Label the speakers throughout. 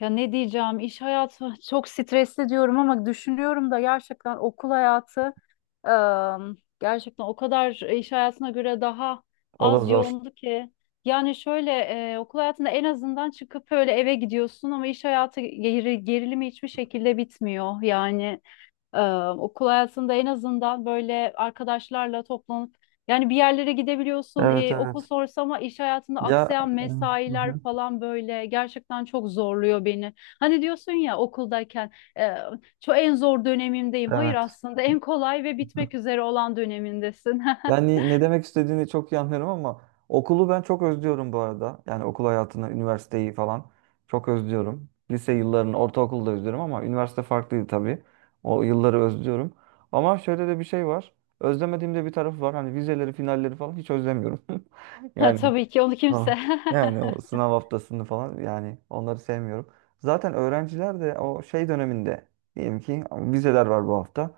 Speaker 1: Ya ne diyeceğim, iş hayatı çok stresli diyorum ama düşünüyorum da gerçekten okul hayatı gerçekten o kadar iş hayatına göre daha
Speaker 2: O da
Speaker 1: az
Speaker 2: zor.
Speaker 1: yoğundu ki. Yani şöyle okul hayatında en azından çıkıp öyle eve gidiyorsun ama iş hayatı gerilimi hiçbir şekilde bitmiyor. Yani e, okul hayatında en azından böyle arkadaşlarla toplanıp yani bir yerlere gidebiliyorsun,
Speaker 2: Evet,
Speaker 1: okul
Speaker 2: evet.
Speaker 1: sonrası ama iş hayatında
Speaker 2: Ya
Speaker 1: aksayan
Speaker 2: e, hı
Speaker 1: mesailer
Speaker 2: hı.
Speaker 1: falan böyle gerçekten çok zorluyor beni. Hani diyorsun ya, okuldayken e, çok en zor dönemimdeyim. Hayır,
Speaker 2: Evet.
Speaker 1: aslında en kolay ve bitmek üzere olan dönemindesin.
Speaker 2: Yani ne demek istediğini çok iyi anlıyorum ama okulu ben çok özlüyorum bu arada. Yani okul hayatını, üniversiteyi falan çok özlüyorum. Lise yıllarını, ortaokulu da özlüyorum ama üniversite farklıydı tabii. O yılları özlüyorum. Ama şöyle de bir şey var. Özlemediğim de bir tarafı var. Hani vizeleri, finalleri falan hiç özlemiyorum.
Speaker 1: Ha,
Speaker 2: Yani
Speaker 1: tabii ki onu
Speaker 2: ha.
Speaker 1: kimse.
Speaker 2: Yani o sınav haftasını falan, yani onları sevmiyorum. Zaten öğrenciler de o şey döneminde, diyelim ki vizeler var bu hafta.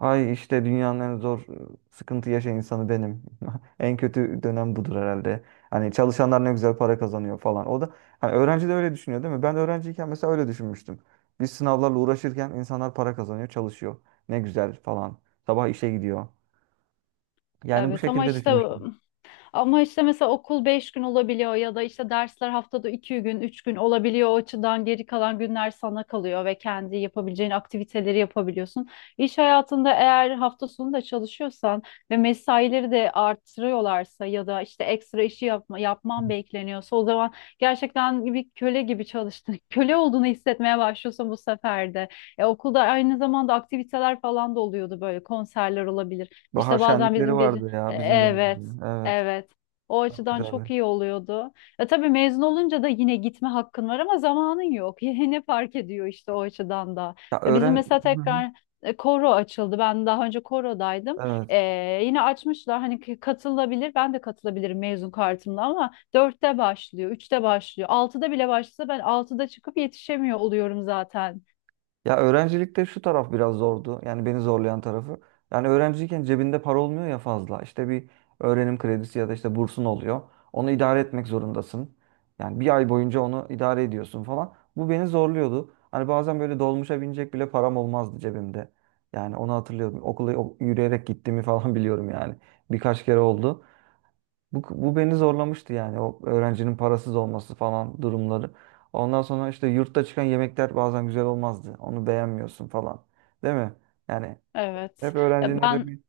Speaker 2: Ay işte dünyanın en zor sıkıntı yaşayan insanı benim. En kötü dönem budur herhalde. Hani çalışanlar ne güzel para kazanıyor falan. O da, hani öğrenci de öyle düşünüyor değil mi? Ben öğrenciyken mesela öyle düşünmüştüm. Biz sınavlarla uğraşırken insanlar para kazanıyor, çalışıyor. Ne güzel falan. Sabah işe gidiyor. Yani bu
Speaker 1: Evet ama
Speaker 2: şekilde
Speaker 1: işte,
Speaker 2: düşünmüştüm.
Speaker 1: ama işte mesela okul 5 gün olabiliyor ya da işte dersler haftada 2 gün, 3 gün olabiliyor. O açıdan geri kalan günler sana kalıyor ve kendi yapabileceğin aktiviteleri yapabiliyorsun. İş hayatında eğer hafta sonu da çalışıyorsan ve mesaileri de artırıyorlarsa ya da işte ekstra işi yapman bekleniyorsa o zaman gerçekten bir köle gibi çalıştın. Köle olduğunu hissetmeye başlıyorsun bu sefer de. Okulda aynı zamanda aktiviteler falan da oluyordu, böyle konserler olabilir.
Speaker 2: Bahar
Speaker 1: İşte bazen
Speaker 2: şenlikleri
Speaker 1: bizim gece
Speaker 2: vardı ya bizim
Speaker 1: Evet,
Speaker 2: dönemde. Evet.
Speaker 1: evet. O
Speaker 2: Çok
Speaker 1: açıdan
Speaker 2: güzeldi.
Speaker 1: çok iyi oluyordu. Ya tabii mezun olunca da yine gitme hakkın var ama zamanın yok. Yine fark ediyor işte o açıdan da.
Speaker 2: Ya
Speaker 1: Ya bizim
Speaker 2: öğren,
Speaker 1: mesela
Speaker 2: hı hı.
Speaker 1: tekrar koro açıldı. Ben daha önce korodaydım.
Speaker 2: Evet.
Speaker 1: Yine açmışlar, hani katılabilir. Ben de katılabilirim mezun kartımla ama dörtte başlıyor, üçte başlıyor. Altıda bile başlasa ben altıda çıkıp yetişemiyor oluyorum zaten.
Speaker 2: Ya öğrencilikte şu taraf biraz zordu. Yani beni zorlayan tarafı. Yani öğrenciyken cebinde para olmuyor ya fazla. İşte bir öğrenim kredisi ya da işte bursun oluyor. Onu idare etmek zorundasın. Yani bir ay boyunca onu idare ediyorsun falan. Bu beni zorluyordu. Hani bazen böyle dolmuşa binecek bile param olmazdı cebimde. Yani onu hatırlıyorum. Okula o- yürüyerek gittiğimi falan biliyorum yani. Birkaç kere oldu. Bu beni zorlamıştı yani, o öğrencinin parasız olması falan durumları. Ondan sonra işte yurtta çıkan yemekler bazen güzel olmazdı. Onu beğenmiyorsun falan. Değil mi? Yani hep
Speaker 1: Evet.
Speaker 2: öğrencinin
Speaker 1: Ya
Speaker 2: öyle
Speaker 1: ben,
Speaker 2: bir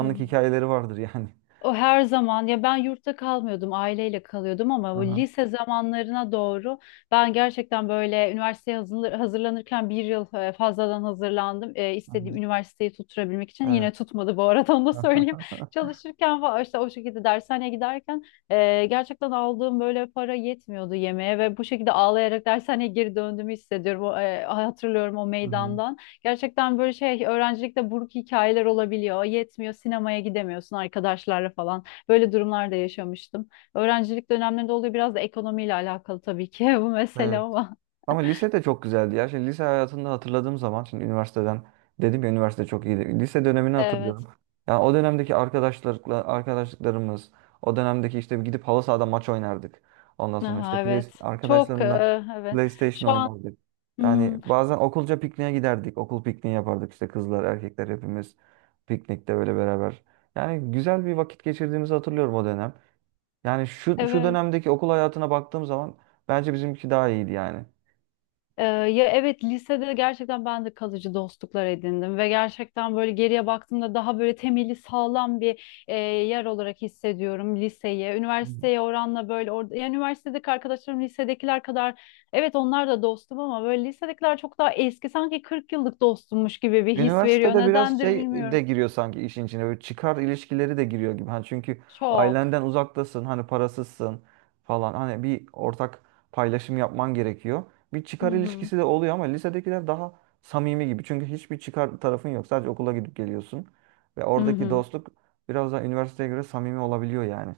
Speaker 1: hı hı.
Speaker 2: hikayeleri vardır yani.
Speaker 1: O her zaman, ya ben yurtta kalmıyordum, aileyle kalıyordum ama bu
Speaker 2: Aha,
Speaker 1: lise zamanlarına doğru ben gerçekten böyle üniversiteye hazırlanırken bir yıl fazladan hazırlandım. E, istediğim
Speaker 2: aha.
Speaker 1: üniversiteyi tutturabilmek için, yine
Speaker 2: Evet.
Speaker 1: tutmadı bu arada onu da söyleyeyim. Çalışırken falan işte o şekilde dershaneye giderken gerçekten aldığım böyle para yetmiyordu yemeğe ve bu şekilde ağlayarak dershaneye geri döndüğümü hissediyorum. Hatırlıyorum o
Speaker 2: Aha,
Speaker 1: meydandan. Gerçekten böyle şey, öğrencilikte buruk hikayeler olabiliyor. Yetmiyor, sinemaya gidemiyorsun arkadaşlarla falan. Böyle durumlar da yaşamıştım. Öğrencilik dönemlerinde oluyor, biraz da ekonomiyle alakalı tabii ki bu mesele
Speaker 2: evet.
Speaker 1: ama.
Speaker 2: Ama lise de çok güzeldi ya. Şimdi lise hayatında hatırladığım zaman, şimdi üniversiteden dedim ya, üniversite çok iyiydi. Lise dönemini
Speaker 1: Evet.
Speaker 2: hatırlıyorum. Yani o dönemdeki arkadaşlarla arkadaşlıklarımız, o dönemdeki işte gidip halı sahada maç oynardık. Ondan sonra işte
Speaker 1: Aha,
Speaker 2: play,
Speaker 1: evet. Çok
Speaker 2: arkadaşlarımla
Speaker 1: evet.
Speaker 2: PlayStation
Speaker 1: Şu an,
Speaker 2: oynardık. Yani
Speaker 1: hmm,
Speaker 2: bazen okulca pikniğe giderdik. Okul pikniği yapardık işte kızlar, erkekler hepimiz piknikte böyle beraber. Yani güzel bir vakit geçirdiğimizi hatırlıyorum o dönem. Yani şu
Speaker 1: evet.
Speaker 2: dönemdeki okul hayatına baktığım zaman bence bizimki daha iyiydi yani.
Speaker 1: Ya evet, lisede gerçekten ben de kalıcı dostluklar edindim ve gerçekten böyle geriye baktığımda daha böyle temeli sağlam bir yer olarak hissediyorum liseyi. Üniversiteye oranla böyle orada, yani üniversitedeki arkadaşlarım lisedekiler kadar, evet onlar da dostum ama böyle lisedekiler çok daha eski, sanki 40 yıllık dostummuş gibi bir his veriyor.
Speaker 2: Üniversitede biraz
Speaker 1: Nedendir
Speaker 2: şey de
Speaker 1: bilmiyorum.
Speaker 2: giriyor sanki işin içine. Böyle çıkar ilişkileri de giriyor gibi. Hani çünkü
Speaker 1: Çok.
Speaker 2: ailenden uzaktasın, hani parasızsın falan. Hani bir ortak paylaşım yapman gerekiyor. Bir çıkar
Speaker 1: Hı hı.
Speaker 2: ilişkisi de oluyor ama lisedekiler daha samimi gibi. Çünkü hiçbir çıkar tarafın yok. Sadece okula gidip geliyorsun. Ve
Speaker 1: Hı
Speaker 2: oradaki
Speaker 1: hı.
Speaker 2: dostluk biraz daha üniversiteye göre samimi olabiliyor yani.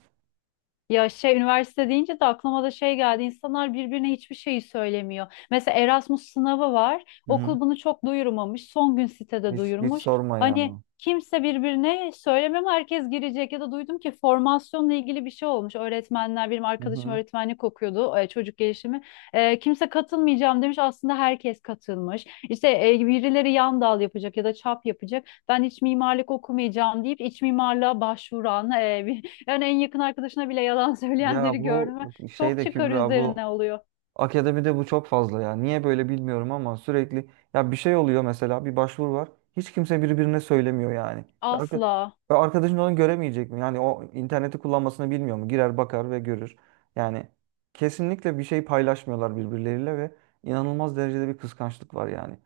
Speaker 1: Ya şey, üniversite deyince de aklıma da şey geldi. İnsanlar birbirine hiçbir şeyi söylemiyor. Mesela Erasmus sınavı var.
Speaker 2: Hı hı.
Speaker 1: Okul bunu çok duyurmamış. Son gün sitede
Speaker 2: Hiç
Speaker 1: duyurmuş.
Speaker 2: sorma
Speaker 1: Hani
Speaker 2: ya.
Speaker 1: kimse birbirine söylemem, herkes girecek. Ya da duydum ki formasyonla ilgili bir şey olmuş. Öğretmenler, benim
Speaker 2: Hı
Speaker 1: arkadaşım
Speaker 2: hı.
Speaker 1: öğretmenlik okuyordu, çocuk gelişimi. Kimse katılmayacağım demiş. Aslında herkes katılmış. İşte birileri yan dal yapacak ya da çap yapacak. Ben iç mimarlık okumayacağım deyip iç mimarlığa başvuran bir, yani en yakın arkadaşına bile yalan
Speaker 2: Ya
Speaker 1: söyleyenleri
Speaker 2: bu
Speaker 1: gördüm. Ve
Speaker 2: şey
Speaker 1: çok
Speaker 2: de
Speaker 1: çıkar
Speaker 2: Kübra, bu
Speaker 1: üzerine oluyor.
Speaker 2: akademide bu çok fazla ya. Niye böyle bilmiyorum ama sürekli ya bir şey oluyor, mesela bir başvuru var. Hiç kimse birbirine söylemiyor yani. Ya Arka,
Speaker 1: Asla.
Speaker 2: ya arkadaşın onu göremeyecek mi? Yani o interneti kullanmasını bilmiyor mu? Girer, bakar ve görür. Yani kesinlikle bir şey paylaşmıyorlar birbirleriyle ve inanılmaz derecede bir kıskançlık var yani.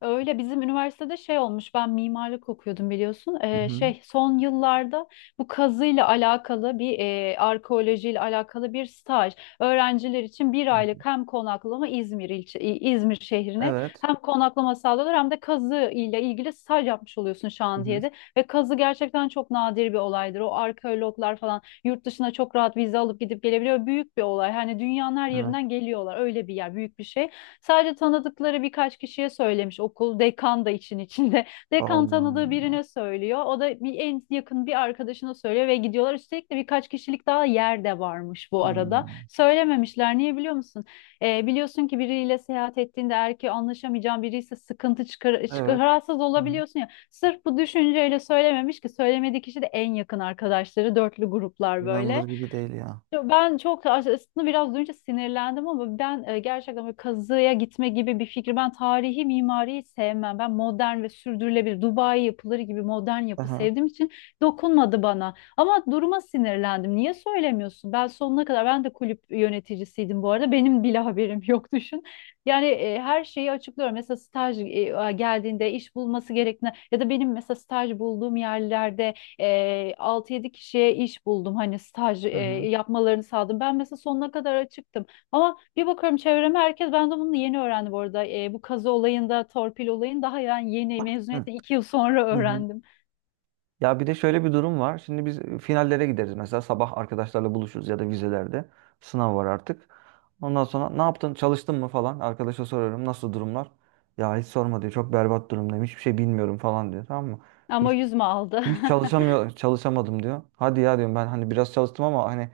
Speaker 1: Öyle. Bizim üniversitede şey olmuş, ben mimarlık okuyordum biliyorsun.
Speaker 2: Hı hı.
Speaker 1: Şey, son yıllarda bu kazıyla alakalı bir arkeolojiyle alakalı bir staj, öğrenciler için bir aylık hem konaklama, İzmir ilçe İzmir şehrine
Speaker 2: Evet.
Speaker 1: hem konaklama sağlıyorlar hem de kazı ile ilgili staj yapmış oluyorsun
Speaker 2: Hı hı.
Speaker 1: şantiyede. Ve kazı gerçekten çok nadir bir olaydır. O arkeologlar falan yurt dışına çok rahat vize alıp gidip gelebiliyor, büyük bir olay, hani dünyanın her
Speaker 2: Evet.
Speaker 1: yerinden geliyorlar, öyle bir yer, büyük bir şey. Sadece tanıdıkları birkaç kişiye söylemiş okul. Dekan da için içinde. Dekan
Speaker 2: Allah
Speaker 1: tanıdığı
Speaker 2: Allah.
Speaker 1: birine söylüyor. O da bir en yakın bir arkadaşına söylüyor ve gidiyorlar. Üstelik de birkaç kişilik daha yer de varmış bu arada.
Speaker 2: Hmm.
Speaker 1: Söylememişler. Niye biliyor musun? Biliyorsun ki biriyle seyahat ettiğinde, eğer ki anlaşamayacağın biri, sıkıntı çıkar,
Speaker 2: Evet.
Speaker 1: rahatsız
Speaker 2: Hı hı.
Speaker 1: olabiliyorsun ya. Sırf bu düşünceyle söylememiş ki söylemediği kişi de en yakın arkadaşları, dörtlü gruplar böyle.
Speaker 2: İnanılır gibi değil ya.
Speaker 1: Yo, ben çok aslında, biraz duyunca sinirlendim ama ben gerçekten böyle kazıya gitme gibi bir fikri, ben tarihi mimariyi sevmem. Ben modern ve sürdürülebilir Dubai yapıları gibi modern yapı
Speaker 2: Aha.
Speaker 1: sevdiğim için dokunmadı bana. Ama duruma sinirlendim. Niye söylemiyorsun? Ben sonuna kadar, ben de kulüp yöneticisiydim bu arada. Benim bile haberim yok düşün. Yani her şeyi açıklıyorum. Mesela staj geldiğinde iş bulması gerektiğine ya da benim mesela staj bulduğum yerlerde 6-7 kişiye iş buldum, hani staj
Speaker 2: Hı hı.
Speaker 1: yapmalarını sağladım. Ben mesela sonuna kadar açıktım ama bir bakıyorum çevreme herkes, ben de bunu yeni öğrendim bu arada. Bu kazı olayında torpil olayını daha, yani yeni,
Speaker 2: Hı.
Speaker 1: mezuniyetten iki yıl sonra
Speaker 2: Hı hı.
Speaker 1: öğrendim
Speaker 2: Ya bir de şöyle bir durum var. Şimdi biz finallere gideriz. Mesela sabah arkadaşlarla buluşuruz ya da vizelerde. Sınav var artık. Ondan sonra ne yaptın? Çalıştın mı falan? Arkadaşa soruyorum. Nasıl durumlar? Ya hiç sorma diyor. Çok berbat durumdayım. Hiçbir şey bilmiyorum falan diyor. Tamam mı?
Speaker 1: ama
Speaker 2: Hiç,
Speaker 1: yüzme aldı.
Speaker 2: çalışamadım diyor. Hadi ya diyorum, ben hani biraz çalıştım ama hani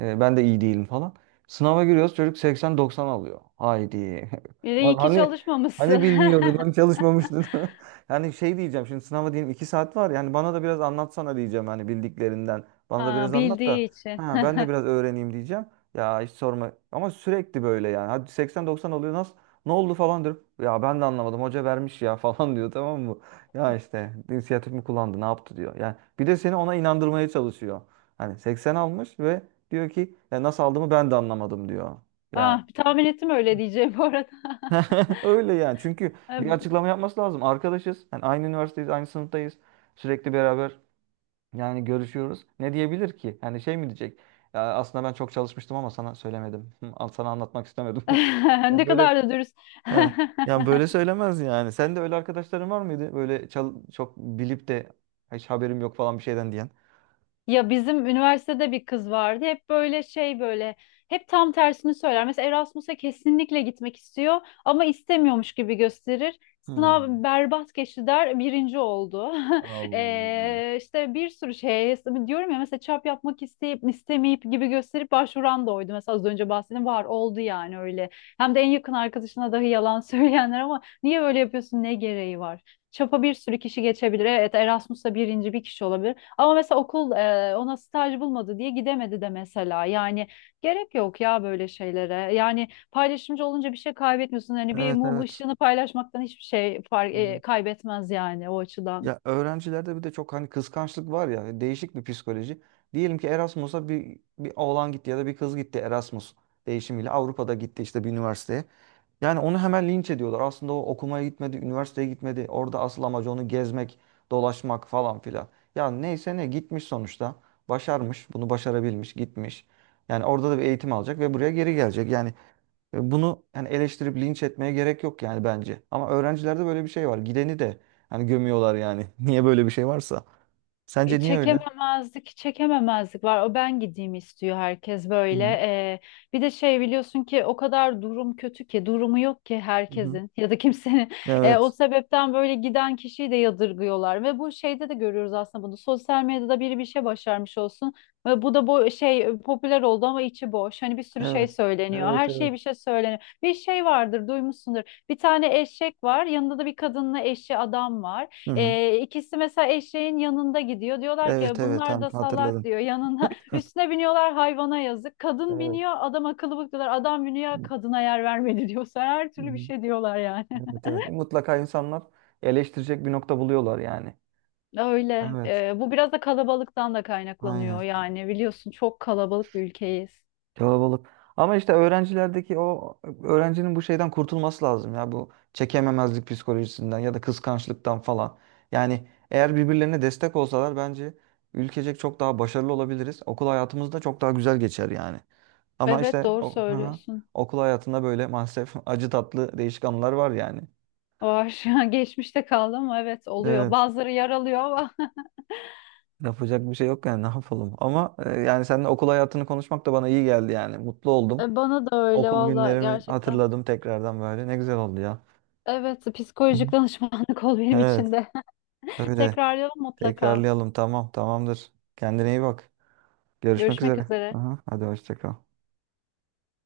Speaker 2: ben de iyi değilim falan. Sınava giriyoruz, çocuk 80-90 alıyor. Haydi.
Speaker 1: Bir de
Speaker 2: Lan
Speaker 1: iyi ki
Speaker 2: hani, hani
Speaker 1: çalışmamışsın.
Speaker 2: bilmiyordun, hani çalışmamıştın. Yani şey diyeceğim, şimdi sınava diyelim 2 saat var. Yani bana da biraz anlatsana diyeceğim hani bildiklerinden. Bana da
Speaker 1: Ha,
Speaker 2: biraz anlat da
Speaker 1: bildiği için.
Speaker 2: ha, ben de biraz öğreneyim diyeceğim. Ya hiç sorma. Ama sürekli böyle yani. Hadi 80-90 alıyor nasıl? Ne oldu falan diyorum. Ya ben de anlamadım. Hoca vermiş ya falan diyor, tamam mı? Ya işte inisiyatif mi kullandı, ne yaptı diyor. Yani bir de seni ona inandırmaya çalışıyor. Hani 80 almış ve diyor ki ya nasıl aldığımı ben de anlamadım diyor. Yani
Speaker 1: Ah, tahmin ettim öyle diyeceğim bu arada.
Speaker 2: öyle yani. Çünkü bir açıklama yapması lazım. Arkadaşız. Yani aynı üniversiteyiz, aynı sınıftayız. Sürekli beraber yani görüşüyoruz. Ne diyebilir ki? Yani şey mi diyecek? Ya aslında ben çok çalışmıştım ama sana söylemedim. Al sana, anlatmak istemedim.
Speaker 1: Ne
Speaker 2: Ya böyle
Speaker 1: kadar da dürüst.
Speaker 2: he. Yani böyle söylemez yani. Sen de öyle arkadaşların var mıydı? Böyle çal- çok bilip de hiç haberim yok falan bir şeyden diyen.
Speaker 1: Ya bizim üniversitede bir kız vardı. Hep böyle şey, böyle hep tam tersini söyler. Mesela Erasmus'a kesinlikle gitmek istiyor ama istemiyormuş gibi gösterir.
Speaker 2: Hmm.
Speaker 1: Sınav berbat geçti der, birinci oldu.
Speaker 2: Allah.
Speaker 1: İşte bir sürü şey, diyorum ya mesela çap yapmak istemeyip gibi gösterip başvuran da oydu. Mesela az önce bahsettiğim var, oldu yani öyle. Hem de en yakın arkadaşına dahi yalan söyleyenler, ama niye böyle yapıyorsun, ne gereği var? Çapa bir sürü kişi geçebilir. Evet, Erasmus'ta birinci bir kişi olabilir. Ama mesela okul ona staj bulmadı diye gidemedi de mesela. Yani gerek yok ya böyle şeylere. Yani paylaşımcı olunca bir şey kaybetmiyorsun. Hani bir
Speaker 2: Evet,
Speaker 1: mum
Speaker 2: evet.
Speaker 1: ışığını paylaşmaktan hiçbir şey kaybetmez yani o açıdan.
Speaker 2: Ya öğrencilerde bir de çok hani kıskançlık var ya, değişik bir psikoloji. Diyelim ki Erasmus'a bir oğlan gitti ya da bir kız gitti, Erasmus değişimiyle Avrupa'da gitti işte bir üniversiteye. Yani onu hemen linç ediyorlar. Aslında o okumaya gitmedi, üniversiteye gitmedi. Orada asıl amacı onu gezmek, dolaşmak falan filan. Ya neyse, ne gitmiş sonuçta. Başarmış, bunu başarabilmiş, gitmiş. Yani orada da bir eğitim alacak ve buraya geri gelecek. Bunu yani eleştirip linç etmeye gerek yok yani bence. Ama öğrencilerde böyle bir şey var. Gideni de hani gömüyorlar yani. Niye böyle bir şey varsa. Sence niye öyle?
Speaker 1: Çekememezlik var. O, ben gideyim istiyor herkes
Speaker 2: Hı
Speaker 1: böyle.
Speaker 2: hı.
Speaker 1: Bir de şey, biliyorsun ki o kadar durum kötü ki, durumu yok ki
Speaker 2: Hı hı.
Speaker 1: herkesin ya da kimsenin. O
Speaker 2: Evet.
Speaker 1: sebepten böyle giden kişiyi de yadırgıyorlar. Ve bu şeyde de görüyoruz aslında bunu. Sosyal medyada biri bir şey başarmış olsun. Ve bu da bu şey popüler oldu ama içi boş. Hani bir sürü
Speaker 2: Evet.
Speaker 1: şey söyleniyor.
Speaker 2: Evet,
Speaker 1: Her
Speaker 2: evet.
Speaker 1: şeye bir şey söyleniyor. Bir şey vardır, duymuşsundur. Bir tane eşek var. Yanında da bir kadınla eşi adam var.
Speaker 2: Hı hı.
Speaker 1: İkisi mesela eşeğin yanında gidiyor. Diyorlar
Speaker 2: Evet,
Speaker 1: ki
Speaker 2: evet.
Speaker 1: bunlar
Speaker 2: Tamam,
Speaker 1: da salak,
Speaker 2: hatırladım.
Speaker 1: diyor yanına. Üstüne biniyorlar, hayvana yazık. Kadın
Speaker 2: Evet.
Speaker 1: biniyor, adam akıllı bak diyorlar. Adam biniyor,
Speaker 2: Hı
Speaker 1: kadına yer vermedi diyor. Sen her türlü bir
Speaker 2: hı.
Speaker 1: şey diyorlar yani.
Speaker 2: Evet, evet. Mutlaka insanlar eleştirecek bir nokta buluyorlar yani.
Speaker 1: Öyle.
Speaker 2: Evet.
Speaker 1: Bu biraz da kalabalıktan da kaynaklanıyor
Speaker 2: Aynen.
Speaker 1: yani. Biliyorsun, çok kalabalık bir ülkeyiz.
Speaker 2: Kalabalık. Ama işte öğrencilerdeki o öğrencinin bu şeyden kurtulması lazım ya, bu çekememezlik psikolojisinden ya da kıskançlıktan falan. Yani eğer birbirlerine destek olsalar bence ülkecek çok daha başarılı olabiliriz. Okul hayatımız da çok daha güzel geçer yani. Ama
Speaker 1: Evet,
Speaker 2: işte
Speaker 1: doğru
Speaker 2: o, hı hı.
Speaker 1: söylüyorsun.
Speaker 2: Okul hayatında böyle maalesef acı tatlı değişik anılar var yani.
Speaker 1: Var. Geçmişte kaldı ama evet, oluyor.
Speaker 2: Evet.
Speaker 1: Bazıları yaralıyor ama.
Speaker 2: Yapacak bir şey yok yani, ne yapalım. Yani seninle okul hayatını konuşmak da bana iyi geldi yani. Mutlu oldum.
Speaker 1: E, bana da öyle
Speaker 2: Okul
Speaker 1: valla,
Speaker 2: günlerimi
Speaker 1: gerçekten.
Speaker 2: hatırladım tekrardan böyle. Ne güzel oldu ya.
Speaker 1: Evet,
Speaker 2: Hı
Speaker 1: psikolojik
Speaker 2: hı.
Speaker 1: danışmanlık ol benim
Speaker 2: Evet.
Speaker 1: için de.
Speaker 2: Öyle.
Speaker 1: Tekrarlayalım mutlaka.
Speaker 2: Tekrarlayalım. Tamam. Tamamdır. Kendine iyi bak. Görüşmek
Speaker 1: Görüşmek
Speaker 2: üzere.
Speaker 1: üzere.
Speaker 2: Aha, hadi hoşça kal.